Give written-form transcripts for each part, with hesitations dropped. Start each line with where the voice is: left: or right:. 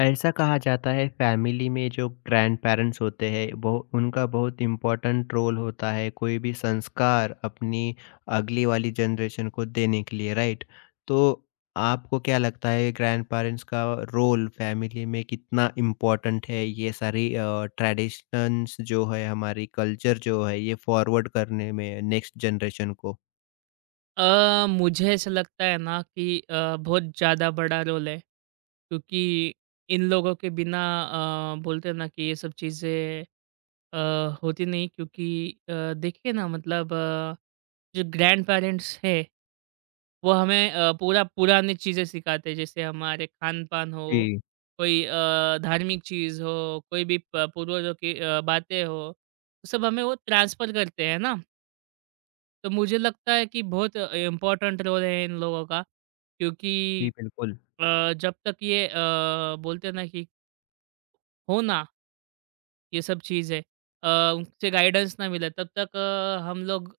left: ऐसा कहा जाता है फैमिली में जो ग्रैंड पेरेंट्स होते हैं वो उनका बहुत इम्पोर्टेंट रोल होता है कोई भी संस्कार अपनी अगली वाली जनरेशन को देने के लिए, राइट? तो आपको क्या लगता है ग्रैंड पेरेंट्स का रोल फैमिली में कितना इम्पोर्टेंट है? ये सारी ट्रेडिशंस जो है, हमारी कल्चर जो है, ये फॉरवर्ड करने में नेक्स्ट जनरेशन को।
right: मुझे ऐसा लगता है ना कि बहुत ज़्यादा बड़ा रोल है क्योंकि इन लोगों के बिना बोलते हैं ना कि ये सब चीज़ें होती नहीं क्योंकि देखिए ना मतलब जो ग्रैंड पेरेंट्स हैं वो हमें पूरा पुरानी चीज़ें सिखाते हैं जैसे हमारे खान पान हो
left: जी।
right: कोई धार्मिक चीज़ हो कोई भी पूर्वजों की बातें हो सब हमें वो ट्रांसफर करते हैं ना तो मुझे लगता है कि बहुत इम्पोर्टेंट रोल है इन लोगों का
left: जी,
right: क्योंकि
left: बिल्कुल।
right: जब तक ये बोलते हैं ना कि हो ना ये सब चीज़ें उनसे गाइडेंस ना मिले तब तक हम लोग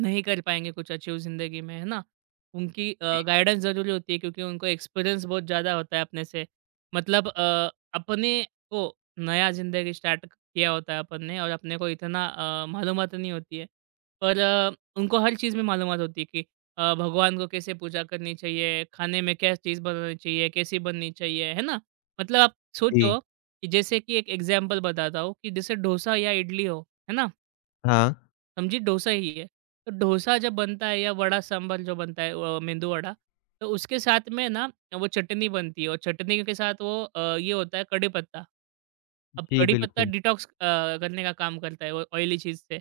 right: नहीं कर पाएँगे कुछ अचीव ज़िंदगी में, है ना? उनकी
left: जी।
right: गाइडेंस ज़रूरी होती है क्योंकि उनको एक्सपीरियंस बहुत ज़्यादा होता है अपने से। मतलब अपने को नया ज़िंदगी स्टार्ट किया होता है अपन ने और अपने को इतना मालूमात नहीं होती है। पर उनको हर चीज़ में मालूमात होती है कि भगवान को कैसे पूजा करनी चाहिए, खाने में क्या चीज़ बनानी चाहिए, कैसी बननी चाहिए, है ना? मतलब आप सोचो
left: जी।
right: कि जैसे कि एक एग्ज़ाम्पल बताता हूँ कि जैसे डोसा या इडली हो, है ना?
left: हाँ।
right: समझिए डोसा ही है। तो डोसा जब बनता है या वड़ा-सांभर जो बनता है मेंदू वड़ा, तो उसके साथ में ना वो चटनी बनती है और चटनी के साथ वो ये होता है कड़ी पत्ता। अब
left: जी,
right: कड़ी पत्ता
left: बिल्कुल।
right: डिटॉक्स करने का काम करता है वो ऑयली चीज़ से।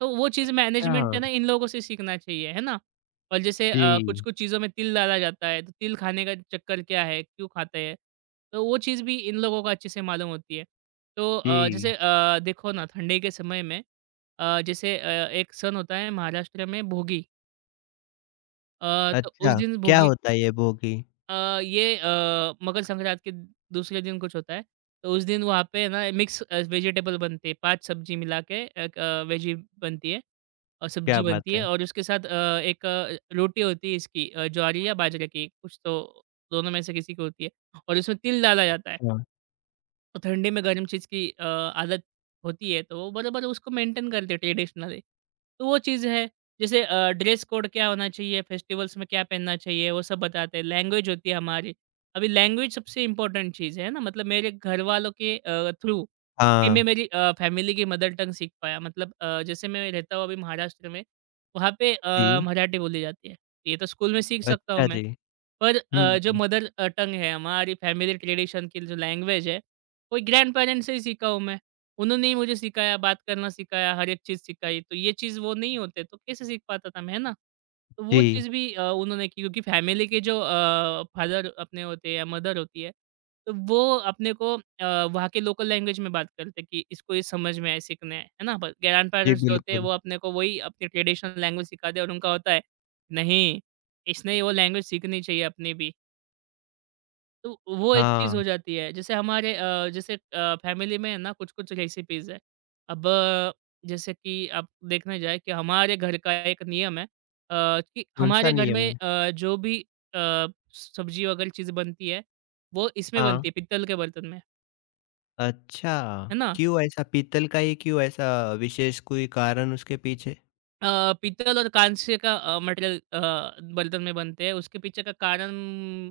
right: तो वो चीज़ मैनेजमेंट है
left: अच्छा
right: ना इन लोगों से सीखना चाहिए, है ना? और जैसे
left: जी।
right: कुछ-कुछ चीज़ों में तिल डाला जाता है, तो तिल खाने का चक्कर क्या है, क्यों खाते हैं? तो वो चीज़ भी इन लोगों को अच्छे से मालूम होती है। तो जैसे
left: जी।
right: देखो ना ठंडी के समय में जैसे एक सन होता है महाराष्ट्र में भोगी। तो उस
left: अच्छा,
right: दिन
left: क्या
right: भोगी
left: होता है ये भोगी?
right: ये मकर संक्रांत के दूसरे दिन कुछ होता है। तो उस दिन वहाँ पे ना मिक्स वेजिटेबल बनते हैं, 5 सब्ज़ी मिला के एक वेजी बनती है और
left: क्या
right: सब्ज़ी बनती
left: बात
right: है
left: है?
right: और उसके साथ एक रोटी होती है इसकी ज्वारी या बाजरे की, कुछ तो दोनों में से किसी की होती है और उसमें तिल डाला जाता है।
left: अच्छा।
right: तो ठंडी में गर्म चीज़ की आदत होती है, तो वो बराबर उसको मेंटेन करते हैं ट्रेडिशनली। तो वो चीज़ है। जैसे ड्रेस कोड क्या होना चाहिए, फेस्टिवल्स में क्या पहनना चाहिए, वो सब बताते हैं। लैंग्वेज होती है हमारी। अभी लैंग्वेज सबसे इम्पोर्टेंट चीज़ है ना, मतलब मेरे घर वालों के थ्रू ही मैं
left: हाँ।
right: मेरी फैमिली की मदर टंग सीख पाया। मतलब जैसे मैं रहता हूँ अभी महाराष्ट्र में, वहाँ पे
left: जी।
right: मराठी बोली जाती है। ये तो स्कूल में सीख सकता हूँ
left: अच्छा
right: मैं।
left: जी।
right: पर
left: हुँ।
right: जो मदर टंग है, हमारी फैमिली ट्रेडिशन की जो लैंग्वेज है, वो ग्रैंडपेरेंट्स से ही सीखा हूँ मैं। उन्होंने ही मुझे सिखाया, बात करना सिखाया, हर एक चीज़ सिखाई। तो ये चीज़ वो नहीं होते तो कैसे सीख पाता था मैं, है ना? तो वो
left: जी।
right: चीज़ भी उन्होंने की क्योंकि फैमिली के जो फादर अपने होते हैं या मदर होती है, तो वो अपने को वहाँ के लोकल लैंग्वेज में बात करते हैं कि इसको ये समझ में आए, सीखना है ना? पर
left: जी,
right: ग्रैंडपेरेंट्स जो होते हैं वो
left: बिल्कुल।
right: अपने को वही अपनी ट्रेडिशनल लैंग्वेज सिखाते हैं और उनका होता है, नहीं, इसने वो लैंग्वेज सीखनी चाहिए अपनी भी। तो वो एक चीज़ हो
left: हाँ।
right: जाती है। जैसे हमारे जैसे फैमिली में है ना कुछ-कुछ रेसिपीज़ है। अब जैसे कि आप देखने जाए कि हमारे घर का एक नियम है। कि
left: कौन-सा
right: हमारे घर
left: नियम
right: में
left: है?
right: जो भी अ, सब्ज़ी वगैरह चीज़ बनती है, वो इसमें
left: हाँ।
right: बनती है, पित्तल के बर्तन में,
left: अच्छा।
right: है ना?
left: क्यों ऐसा? पीतल का ही क्यों ऐसा? विशेष कोई कारण उसके पीछे?
right: अ, पीतल और कांस्य का मटेरियल बर्तन में बनते हैं। उसके पीछे का कारण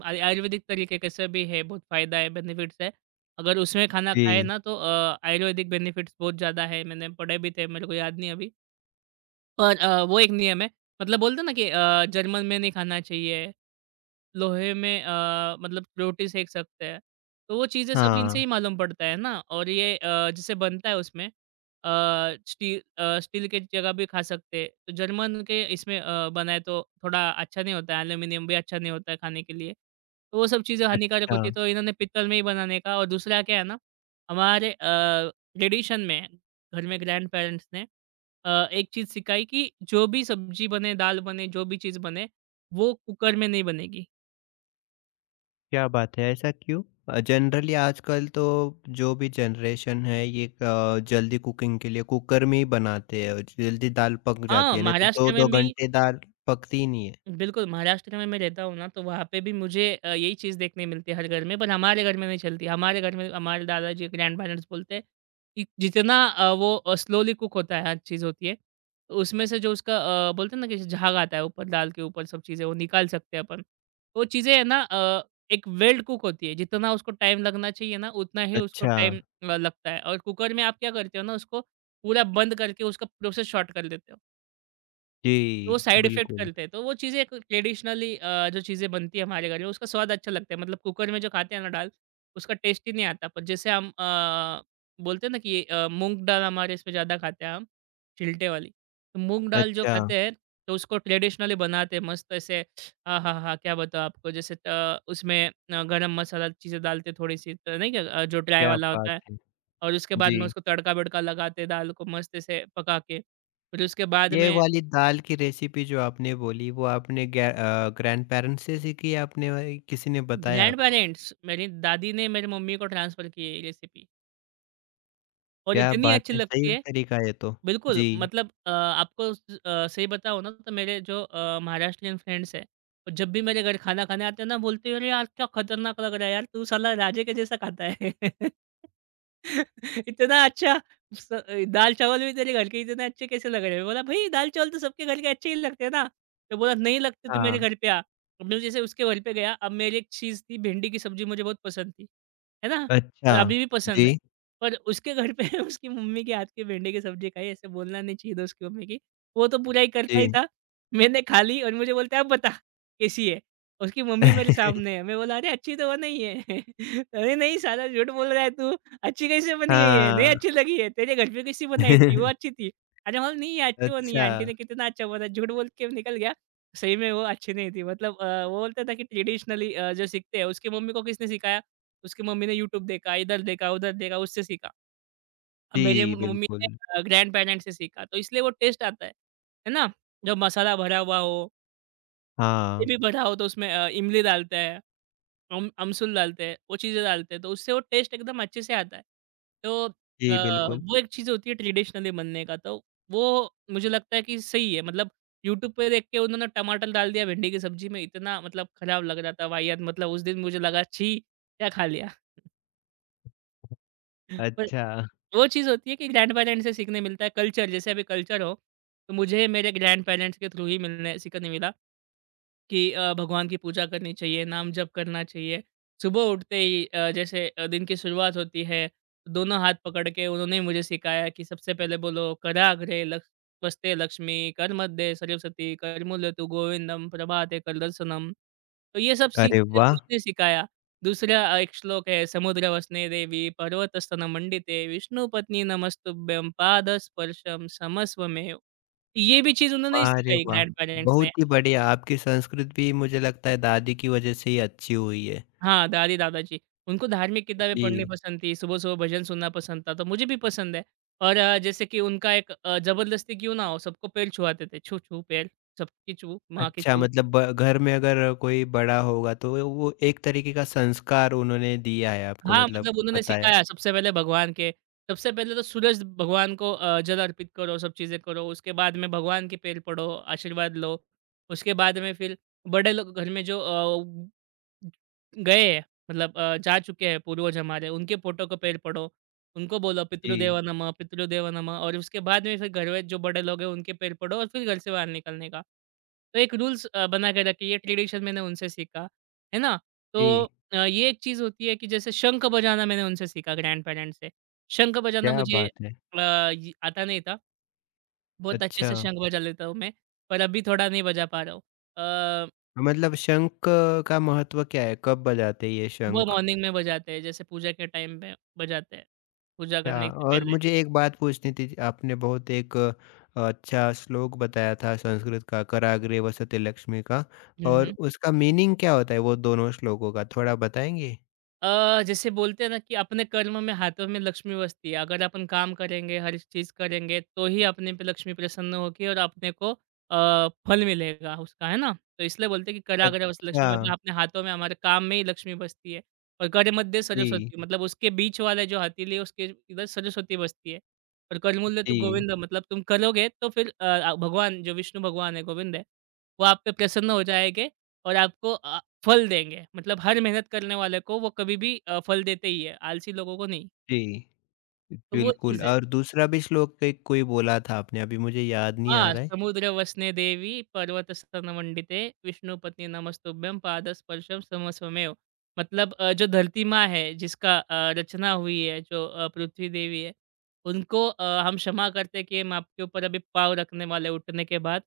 right: आय आयुर्वेदिक तरीके कैसे भी है, बहुत फ़ायदा है, बेनिफिट्स है। अगर उसमें खाना खाए
left: जी।
right: ना तो आयुर्वेदिक बेनिफिट्स बहुत ज़्यादा है, मैंने पढ़े भी थे, मेरे को याद नहीं अभी। पर वो एक नियम है। मतलब बोलते हैं ना कि जर्मन में नहीं खाना चाहिए। लोहे में मतलब रोटी सेंक सकते हैं। तो वो चीज़ें सब इनसे
left: हाँ।
right: ही मालूम पड़ता है ना और ये जैसे बनता है उसमें अ, स्टील के जगह भी खा सकते हैं। तो जर्मन के इसमें बनाए तो थोड़ा अच्छा नहीं होता है, एल्यूमीनियम भी अच्छा नहीं होता है खाने के लिए। तो वो सब चीज़ें हानिकारक
left: अच्छा,
right: होती है, तो इन्होंने पीतल में ही बनाने का और दूसरा क्या है ना हमारे ट्रेडिशन में घर में ग्रैंडपेरेंट्स ने एक चीज़ सिखाई कि जो भी सब्ज़ी बने, दाल बने, जो भी चीज़ बने, वो कुकर में नहीं बनेगी।
left: क्या बात है, ऐसा क्यों? जनरली आजकल तो जो भी जनरेशन है ये जल्दी कुकिंग के लिए कुकर में ही बनाते हैं और जल्दी दाल पक
right: हाँ,
left: जाती है, नहीं तो
right: महाराष्ट्र में
left: 2-2
right: भी
left: घंटे दाल पकती ही नहीं है।
right: बिल्कुल, महाराष्ट्र में मैं रहता हूँ ना, तो वहाँ पे भी मुझे यही चीज़ देखने मिलती है हर घर में, पर हमारे घर में नहीं चलती। हमारे घर में हमारे दादाजी, ग्रैंडपेरेंट्स बोलते हैं कि जितना वो स्लोली कुक होता है, हर चीज़ होती है, तो उसमें से जो उसका बोलते हैं ना कि झाग आता है ऊपर दाल के ऊपर, सब चीज़ें वो निकाल सकते हैं अपन। वो चीज़ें है ना। एक वेल्ड कुक होती है, जितना उसको टाइम लगना चाहिए ना, उतना ही उसको
left: अच्छा।
right: टाइम लगता है और कुकर में आप क्या करते हो ना, उसको पूरा बंद करके उसका प्रोसेस शॉर्ट कर देते हो।
left: जी,
right: तो वो साइड इफ़ेक्ट
left: बिल्कुल।
right: करते हैं। तो वो चीज़ें एक ट्रेडिशनली जो चीज़ें बनती है हमारे घर में उसका स्वाद अच्छा लगता है। मतलब कुकर में जो खाते हैं ना दाल, उसका टेस्ट ही नहीं आता। पर जैसे हम बोलते हैं ना कि मूँग दाल हमारे इसमें ज़्यादा खाते हैं हम, छिलटे वाली। तो मूँग दाल जो
left: अच्छा।
right: खाते हैं तो उसको ट्रेडिशनली बनाते हैं मस्त ऐसे आहाहा! क्या बताऊँ आपको जैसे उसमें गरम मसाला चीज़ें डालते हैं थोड़ी-सी तो नहीं क्या जो ड्राई
left: क्या
right: वाला
left: बात
right: होता है
left: है!
right: और उसके बाद में
left: जी।
right: उसको तड़का-वड़का लगाते हैं दाल को मस्त ऐसे पका के। फिर उसके बाद
left: ये
right: में
left: वाली दाल की रेसिपी जो आपने बोली वो आपने ग्या अ, ग्रैंडपेरेंट्स से सीखी या आपने वही किसी ने बताया आपको?
right: ग्रैंडपेरेंट्स, मेरी दादी ने मेरी मम्मी को ट्रांसफ़र की है ये रेसिपी और
left: क्या
right: इतनी
left: बात
right: अच्छी
left: है!
right: लगती
left: सही
right: है,
left: तरीका है ये तो।
right: बिल्कुल।
left: जी।
right: मतलब आपको सही बताऊँ ना तो मेरे जो महाराष्ट्रीयन फ्रेंड्स हैं, वो जब भी मेरे घर खाना खाने आते हैं ना बोलते हैं, "अरे यार, क्या खतरनाक लग रहा है यार, तू साला राजे के जैसा खाता है।" इतना अच्छा स दाल-चावल भी तेरे घर के इतने अच्छे कैसे लग रहे हैं? बोला, "भई दाल-चावल तो सबके घर के अच्छे ही लगते हैं ना?" तो बोला, "नहीं लगते, तो
left: हाँ।
right: मेरे घर पे आ।" अब मैं जैसे उसके घर पे गया, अब मेरी एक चीज़ थी, भिंडी की सब्ज़ी मुझे बहुत पसंद थी, है ना?
left: अच्छा।
right: और अभी भी पसंद
left: जी।
right: है। पर उसके घर पे उसकी मम्मी के हाथ की भिंडी की सब्ज़ी खाई, ऐसे बोलना नहीं चाहिए था उसकी मम्मी की। वो तो बुराई करता ही
left: जी।
right: था। मैंने खा ली और मुझे बोलता है, "अब बता, कैसी है?" उसकी मम्मी मेरे सामने है। मैं बोला, "अरे! अच्छी तो वो नहीं है।" "अरे नहीं साला, झूठ बोल रहा है तू।" अच्छी कैसे बनी है ये? नहीं
left: हाँ।
right: अच्छी लगी है, तेरे घर पे कैसी बनाई थी? वो अच्छी थी। अरे बोला नहीं ये अच्छी बनी है,
left: अच्छा।
right: आंटी ने कितना अच्छा बना झूठ बोल के निकल गया। सही में वो अच्छी नहीं थी मतलब वो बोलता था कि ट्रेडिशनली जो सीखते हैं उसकी मम्मी को किसने सिखाया? उसकी मम्मी ने यूट्यूब देखा, इधर देखा, उधर देखा, उससे सीखा। अब मेरे म
left: जी,
right: मम्मी ने
left: बिल्कुल।
right: ग्रैंडपेरेंट्स से सीखा तो इसलिए वो टेस्ट आता है। है ना? जब मसाला भरा हुआ हो,
left: हाँ।
right: ग्रेवी भरा हो तो उसमें इमली डालते हैं। अम अमसुल डालते हैं, वो चीज़ें डालते हैं, तो उससे वो टेस्ट एकदम अच्छे से आता है। तो
left: जी,
right: हुँ।
left: बिल्कुल।
right: वो एक चीज़ होती है ट्रेडिशनली बनने का, तो वो मुझे लगता है कि सही है। मतलब यूट्यूब पे देख के उन्होंने टमाटर डाल दिया भिंडी की सब्ज़ी में, इतना मतलब खराब लग रहा था वाहियात, मतलब उस दिन मुझे लगा छी! क्या खा लिया? पर
left: अच्छा।
right: वो चीज़ होती है कि ग्रैंडपेरेंट्स से सीखने मिलता है, कल्चर जैसे अभी कल्चर हो, तो मुझे मेरे ग्रैंडपेरेंट्स के थ्रू ही मिलने सीखने मिला। कि भगवान की पूजा करनी चाहिए, नाम जप करना चाहिए। सुबह उठते ही जैसे दिन की शुरुआत होती है, दोनों हाथ पकड़ के उन्होंने ही मुझे सिखाया कि सबसे पहले बोलो कराग्रे लक्ष त्वस्ते लक्ष्मी, करमध्ये सरस्वती, करमुल्यतु गोविंदम, प्रभाते करदर्शनम। तो ये सब
left: अरे
right: चीज़ें
left: वाह!
right: उन्होंने सिखाया। दूसरा एक श्लोक है समुद्र वसने देवी पर्वतस्तन मंडिते विष्णु पत्नी नमस्तुभ्यं पाद स्पर्शम समस्वमेव। ये भी चीज़ उन्होंने ही
left: अरे
right: सिखाई
left: वाह!
right: ग्रैंड पेरेंट्स ने।
left: बहुत ही बढ़िया, आपकी संस्कृत भी मुझे लगता है दादी की वजह से ही अच्छी हुई है।
right: हाँ, दादी-दादाजी, उनको धार्मिक किताबें पढ़नी
left: जी।
right: पसंद थी, सुबह-सुबह भजन सुनना पसंद था, तो मुझे भी पसंद है। और जैसे कि उनका एक ज़बरदस्ती क्यों ना हो, सबको पैर छुआते थे, छू-छू पैर, सबकी छू, माँ की
left: अच्छा,
right: छू।
left: मतलब ब घर में अगर कोई बड़ा होगा तो वो एक तरीके का संस्कार उन्होंने दिया है आपको,
right: हाँ,
left: मतलब
right: मतलब उन्होंने
left: बताया।
right: सिखाया सबसे पहले भगवान के सबसे पहले तो सूरज भगवान को जल अर्पित करो, सब चीज़ें करो, उसके बाद में भगवान के पैर पड़ो, आशीर्वाद लो, उसके बाद में फिर बड़े लोग घर में जो गए हैं मतलब जा चुके हैं पूर्वज हमारे, उनके फोटो को पैर पड़ो, उनको बोलो
left: जी।
right: पितृदेव नमः और उसके बाद में फिर घर में जो बड़े लोग हैं उनके पैर पड़ो और फिर घर से बाहर निकलने का। तो एक रूल्स बना के रखिए, ये ट्रेडिशन मैंने उनसे सीखा, है ना? तो
left: जी।
right: ये एक चीज़ होती है कि जैसे शंख बजाना मैंने उनसे सीखा ग्रैंडपेरेंट्स से। शंख बजाना
left: क्या
right: मुझे
left: बात है!
right: अ, य आता नहीं था। बहुत अच्छे से
left: अच्छा,
right: शंख बजा लेता हूँ मैं, पर अभी थोड़ा नहीं बजा पा रहा हूँ। अ,
left: मतलब शंख का महत्व क्या है? कब बजाते हैं ये
right: सुबह
left: शंख?
right: मॉर्निंग में बजाते हैं, जैसे पूजा के टाइम पे बजाते हैं, पूजा
left: अच्छा,
right: करने से
left: और
right: पहले।
left: मुझे एक बात पूछनी थी, आपने बहुत एक अच्छा श्लोक बताया था संस्कृत का, कराग्रे वसते लक्ष्मी का,
right: हुँ,
left: और
right: हुँ।
left: उसका मीनिंग क्या होता है वो दोनों श्लोकों का थोड़ा बताएंगे?
right: जैसे बोलते हैं ना कि अपने कर्म में हाथों में लक्ष्मी बसती है। अगर अपन काम करेंगे, हर एक चीज़ करेंगे, तो ही अपने पे लक्ष्मी प्रसन्न होगी और अपने को फल मिलेगा उसका, है ना? तो इसलिए बोलते हैं कि कराग्रे बस
left: अच्छा
right: लक्ष्मी मतलब अपने हाथों में हमारे काम में ही लक्ष्मी बसती है और करे मध्य
left: जी।
right: सरस्वती मतलब उसके बीच वाला जो हथेली है उसके इधर सरस्वती बसती है और करमूल्य तो
left: जी।
right: गोविंद मतलब तुम करोगे तो फिर भगवान जो विष्णु भगवान है, गोविंद है, वो आप पे प्रसन्न हो जाएँगे और आपको फल देंगे, मतलब हर मेहनत करने वाले को वो कभी भी फल देते ही है, आलसी लोगों को नहीं,
left: जी।
right: तो वो
left: बिल्कुल।
right: चीज़ है।
left: और दूसरा भी श्लोक कोई कोई बोला था आपने, अभी मुझे याद नहीं
right: ఆ!
left: आ रहा है।
right: సముద్ర వస్నే దేవి पर्वत स्तन वंदिते विष्णु पत्नी नमस्तुभ्यं पाद स्पर्शम समस्वमेव। मतलब जो धरती माँ है जिसका रचना हुई है जो पृथ्वी देवी है, उनको हम क्षमा करते हैं कि हम आपके ऊपर अभी पाँव रखने वाले हैं उठने के बाद।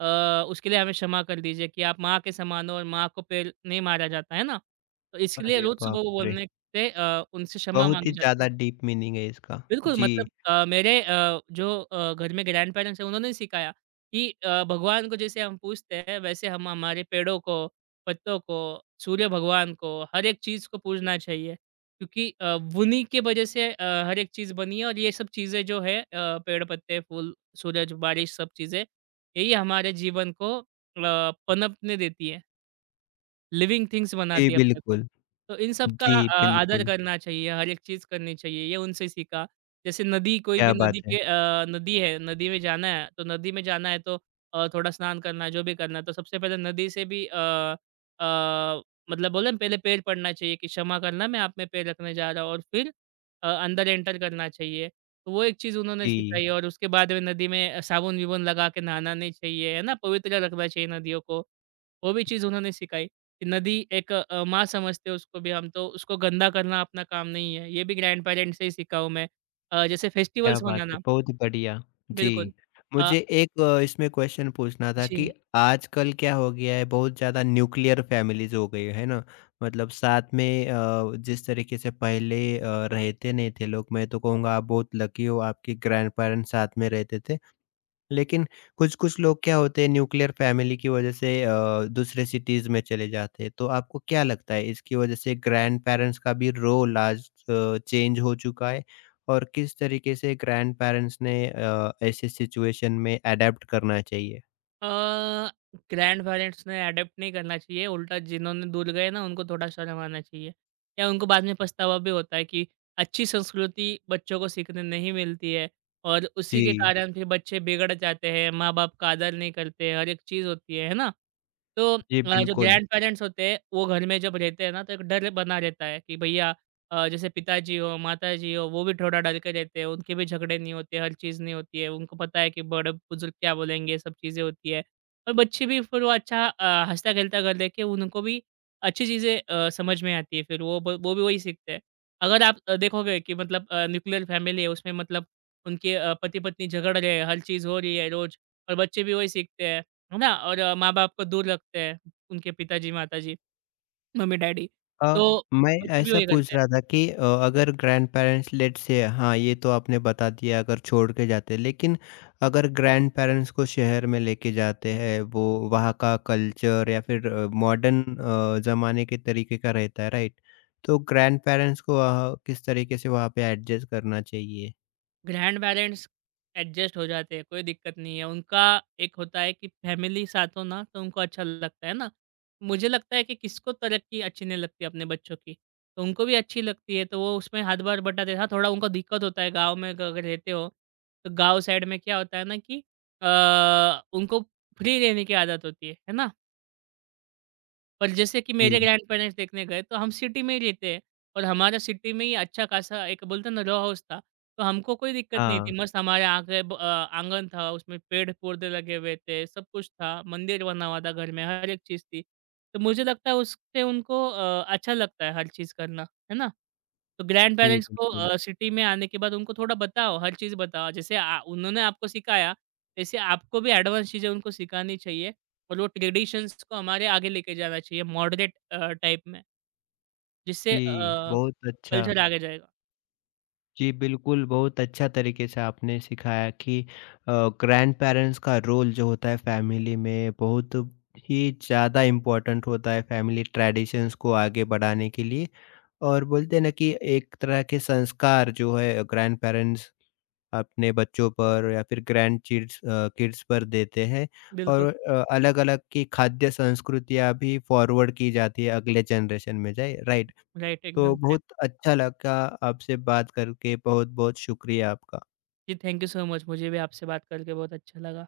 right: अ, उसके लिए हमें क्षमा कर दीजिए कि आप माँ के समान हो और माँ को पैर नहीं मारा जाता, है ना? तो इसके लिए
left: अरे
right: रोज़ सुबह
left: बाप
right: वो
left: रे!
right: बोलने से उनसे क्षमा
left: बहुत
right: माँगी
left: ही
right: जाती
left: ज़्यादा
right: है।
left: डीप मीनिंग है इसका।
right: बिल्कुल,
left: जी।
right: मतलब मेरे जो घर में ग्रैंडपेरेंट्स हैं उन्होंने सिखाया कि भगवान को जैसे हम पूजते हैं वैसे हम हमारे पेड़ों को, पत्तों को, सूर्य भगवान को, हर एक चीज़ को पूजना चाहिए। क्योंकि उन्हीं के वजह से हर एक चीज़ बनी है और ये सब चीज़ें जो है पेड़, पत्ते, फूल, सूरज, बारिश सब चीज़ें, यही हमारे जीवन को पनपने देती है। लिविंग थिंग्स
left: जी
right: बनाती है अपने को।
left: बिल्कुल।
right: तो इन सब का
left: जी,
right: आदर
left: बिल्कुल।
right: करना चाहिए, हर एक चीज़ करनी चाहिए, ये उनसे सीखा। जैसे नदी कोई भी
left: क्या बात
right: नदी
left: है।
right: के नदी है, नदी में जाना है, तो नदी में जाना है तो थोड़ा स्नान करना है, जो भी करना है, तो सबसे पहले नदी से भी अ, मतलब बोले ना पहले पैर पड़ना चाहिए कि क्षमा करना मैं आप में पैर रखने जा रहा हूँ और फिर अंदर एंटर करना चाहिए। तो वो एक चीज़ उन्होंने
left: जी।
right: सिखाई और उसके बाद में नदी में साबुन-विबुन लगा के नहाना नहीं चाहिए, है ना? पवित्र रखना चाहिए नदियों को। वो भी चीज़ उन्होंने सिखाई कि नदी एक माँ समझते हैं उसको भी हम तो उसको गंदा करना अपना काम नहीं है। ये भी ग्रैंडपेरेंट्स से ही सीखा हूँ मैं। जैसे
left: क्या
right: फेस्टिवल्स
left: बात है!
right: मनाना
left: बहुत बढ़िया।
right: बिल्कुल।
left: जी।
right: अ,
left: मुझे एक अ, इसमें क्वेश्चन पूछना था कि
right: जी।
left: आजकल क्या हो गया है, बहुत ज़्यादा न्यूक्लियर फैमिलीज़ हो गई है ना? मतलब साथ में जिस तरीके से पहले रहते नहीं थे लोग, मैं तो कहूँगा आप बहुत लकी हो, आपके ग्रैंडपेरेंट्स साथ में रहते थे। लेकिन कुछ-कुछ लोग क्या होते हैं, न्यूक्लियर फैमिली की वजह से दूसरे सिटीज़ में चले जाते हैं। तो आपको क्या लगता है इसकी वजह से ग्रैंडपेरेंट्स का भी रोल आज चेंज हो चुका है? और किस तरीके से ग्रैंडपेरेंट्स ने ऐसे सिचुएशन में एडैप्ट करना चाहिए?
right: अ, ग्रैंडपेरेंट्स ने अडॉप्ट नहीं करना चाहिए, उल्टा जिन्होंने दूर गए ना उनको थोड़ा शर्म आना चाहिए। या उनको बाद में पछतावा भी होता है कि अच्छी संस्कृति बच्चों को सीखने नहीं मिलती है और उसी के
left: जी।
right: कारण फिर बच्चे बिगड़ जाते हैं, माँ-बाप का आदर नहीं करते, हर एक चीज़ होती है ना? तो
left: जी,
right: जो
left: बिल्कुल।
right: ग्रैंडपेरेंट्स होते हैं, वो घर में जब रहते हैं ना, तो एक डर बना रहता है कि भैया जैसे पिताजी हो, माताजी हो, वो भी थोड़ा डर के रहते हैं। उनके भी झगड़े नहीं होते, हर चीज़ नहीं होती है। उनको पता है कि बड़े-बुजुर्ग क्या बोलेंगे, ये सब चीज़ें होती है। और बच्चे भी फिर वो अच्छा हँसता-खेलता घर देख के उनको भी अच्छी चीज़ें समझ में आती है फिर वो भी वही सीखते हैं। अगर आप देखोगे कि मतलब न्यूक्लियर फैमिली है, उसमें मतलब उनके पति-पत्नी झगड़ रहे हैं, हर चीज़ हो रही है रोज़ और बच्चे भी वही सीखते हैं। है ना? और माँ-बाप को दूर रखते हैं, उनके पिताजी, माताजी, मम्मी-डैडी।
left: अ,
right: तो
left: मैं
right: कुछ भी
left: ऐसा
right: वही
left: पूछ
right: करते हैं।
left: रहा था कि अगर ग्रैंडपेरेंट्स लेट्स से, हाँ, ये तो आपने बता दिया अगर छोड़ के जाते हैं, लेकिन अगर ग्रैंडपेरेंट्स को शहर में लेके जाते हैं, वो वहाँ का कल्चर या फिर मॉडर्न ज़माने के तरीके का रहता है, राइट? तो ग्रैंडपेरेंट्स को वहाँ किस तरीके से वहाँ पे एडजस्ट करना चाहिए?
right: ग्रैंड-पेरेंट्स एडजस्ट हो जाते हैं, कोई दिक्कत नहीं है। उनका एक होता है कि फैमिली साथ हो ना, तो उनको अच्छा लगता है ना? मुझे लगता है कि किसको तरक्की अच्छी नहीं लगती अपने बच्चों की, तो उनको भी अच्छी लगती है, तो वो उसमें हाथ बार बटाते हैं। हाँ, थोड़ा उनको दिक्कत होता है गाँव में अगर रहते हो, तो गाँव साइड में क्या होता है ना कि उनको फ्री रहने की आदत होती है ना? और जैसे कि मेरे
left: जी।
right: ग्रैंडपेरेंट्स देखने गए, तो हम सिटी में ही रहते हैं और हमारा सिटी में ही अच्छा-खासा एक बोलते हैं ना रॉ हाउस था। तो हमको कोई दिक्कत नहीं
left: हाँ।
right: थी, मस्त हमारे आगे आँगन था, उसमें पेड़-पौधे लगे हुए थे, सब कुछ था, मंदिर बना हुआ था घर में, हर एक चीज़ थी। तो मुझे लगता है उससे उनको अच्छा लगता है हर चीज़ करना, है ना? तो
left: जी,
right: ग्रैंडपेरेंट्स को
left: बिल्कुल।
right: सिटी में आने के बाद उनको थोड़ा बताओ, हर चीज़ बताओ। जैसे आ उन्होंने आपको सिखाया, वैसे आपको भी एडवांस चीज़ें उनको सिखानी चाहिए और वो ट्रेडिशंस को हमारे आगे लेके जाना चाहिए मॉडरेट टाइप में जिससे
left: जी, बहुत अच्छा।
right: कल्चर आगे जाएगा।
left: जी, बिल्कुल, बहुत अच्छा तरीके से आपने सिखाया कि अ, ग्रैंडपेरेंट्स का रोल जो होता है फैमिली में बहुत ही ज़्यादा इम्पोर्टेंट होता है फैमिली ट्रेडिशंस को आगे बढ़ाने के लिए, और बोलते हैं ना कि एक तरह के संस्कार जो है ग्रैंडपेरेंट्स अपने बच्चों पर या फिर ग्रैंड किड्स पर देते हैं और
right: बिल्कुल,
left: अलग-अलग की खाद्य संस्कृतियाँ भी फॉरवर्ड की जाती है अगले जनरेशन में, जाए राइट?
right: राइट
left: तो
right: एकदम करेक्ट।
left: बहुत अच्छा लगा आपसे बात करके, बहुत-बहुत शुक्रिया आपका।
right: जी, थैंक यू सो मच मुझे भी आपसे बात करके बहुत अच्छा लगा।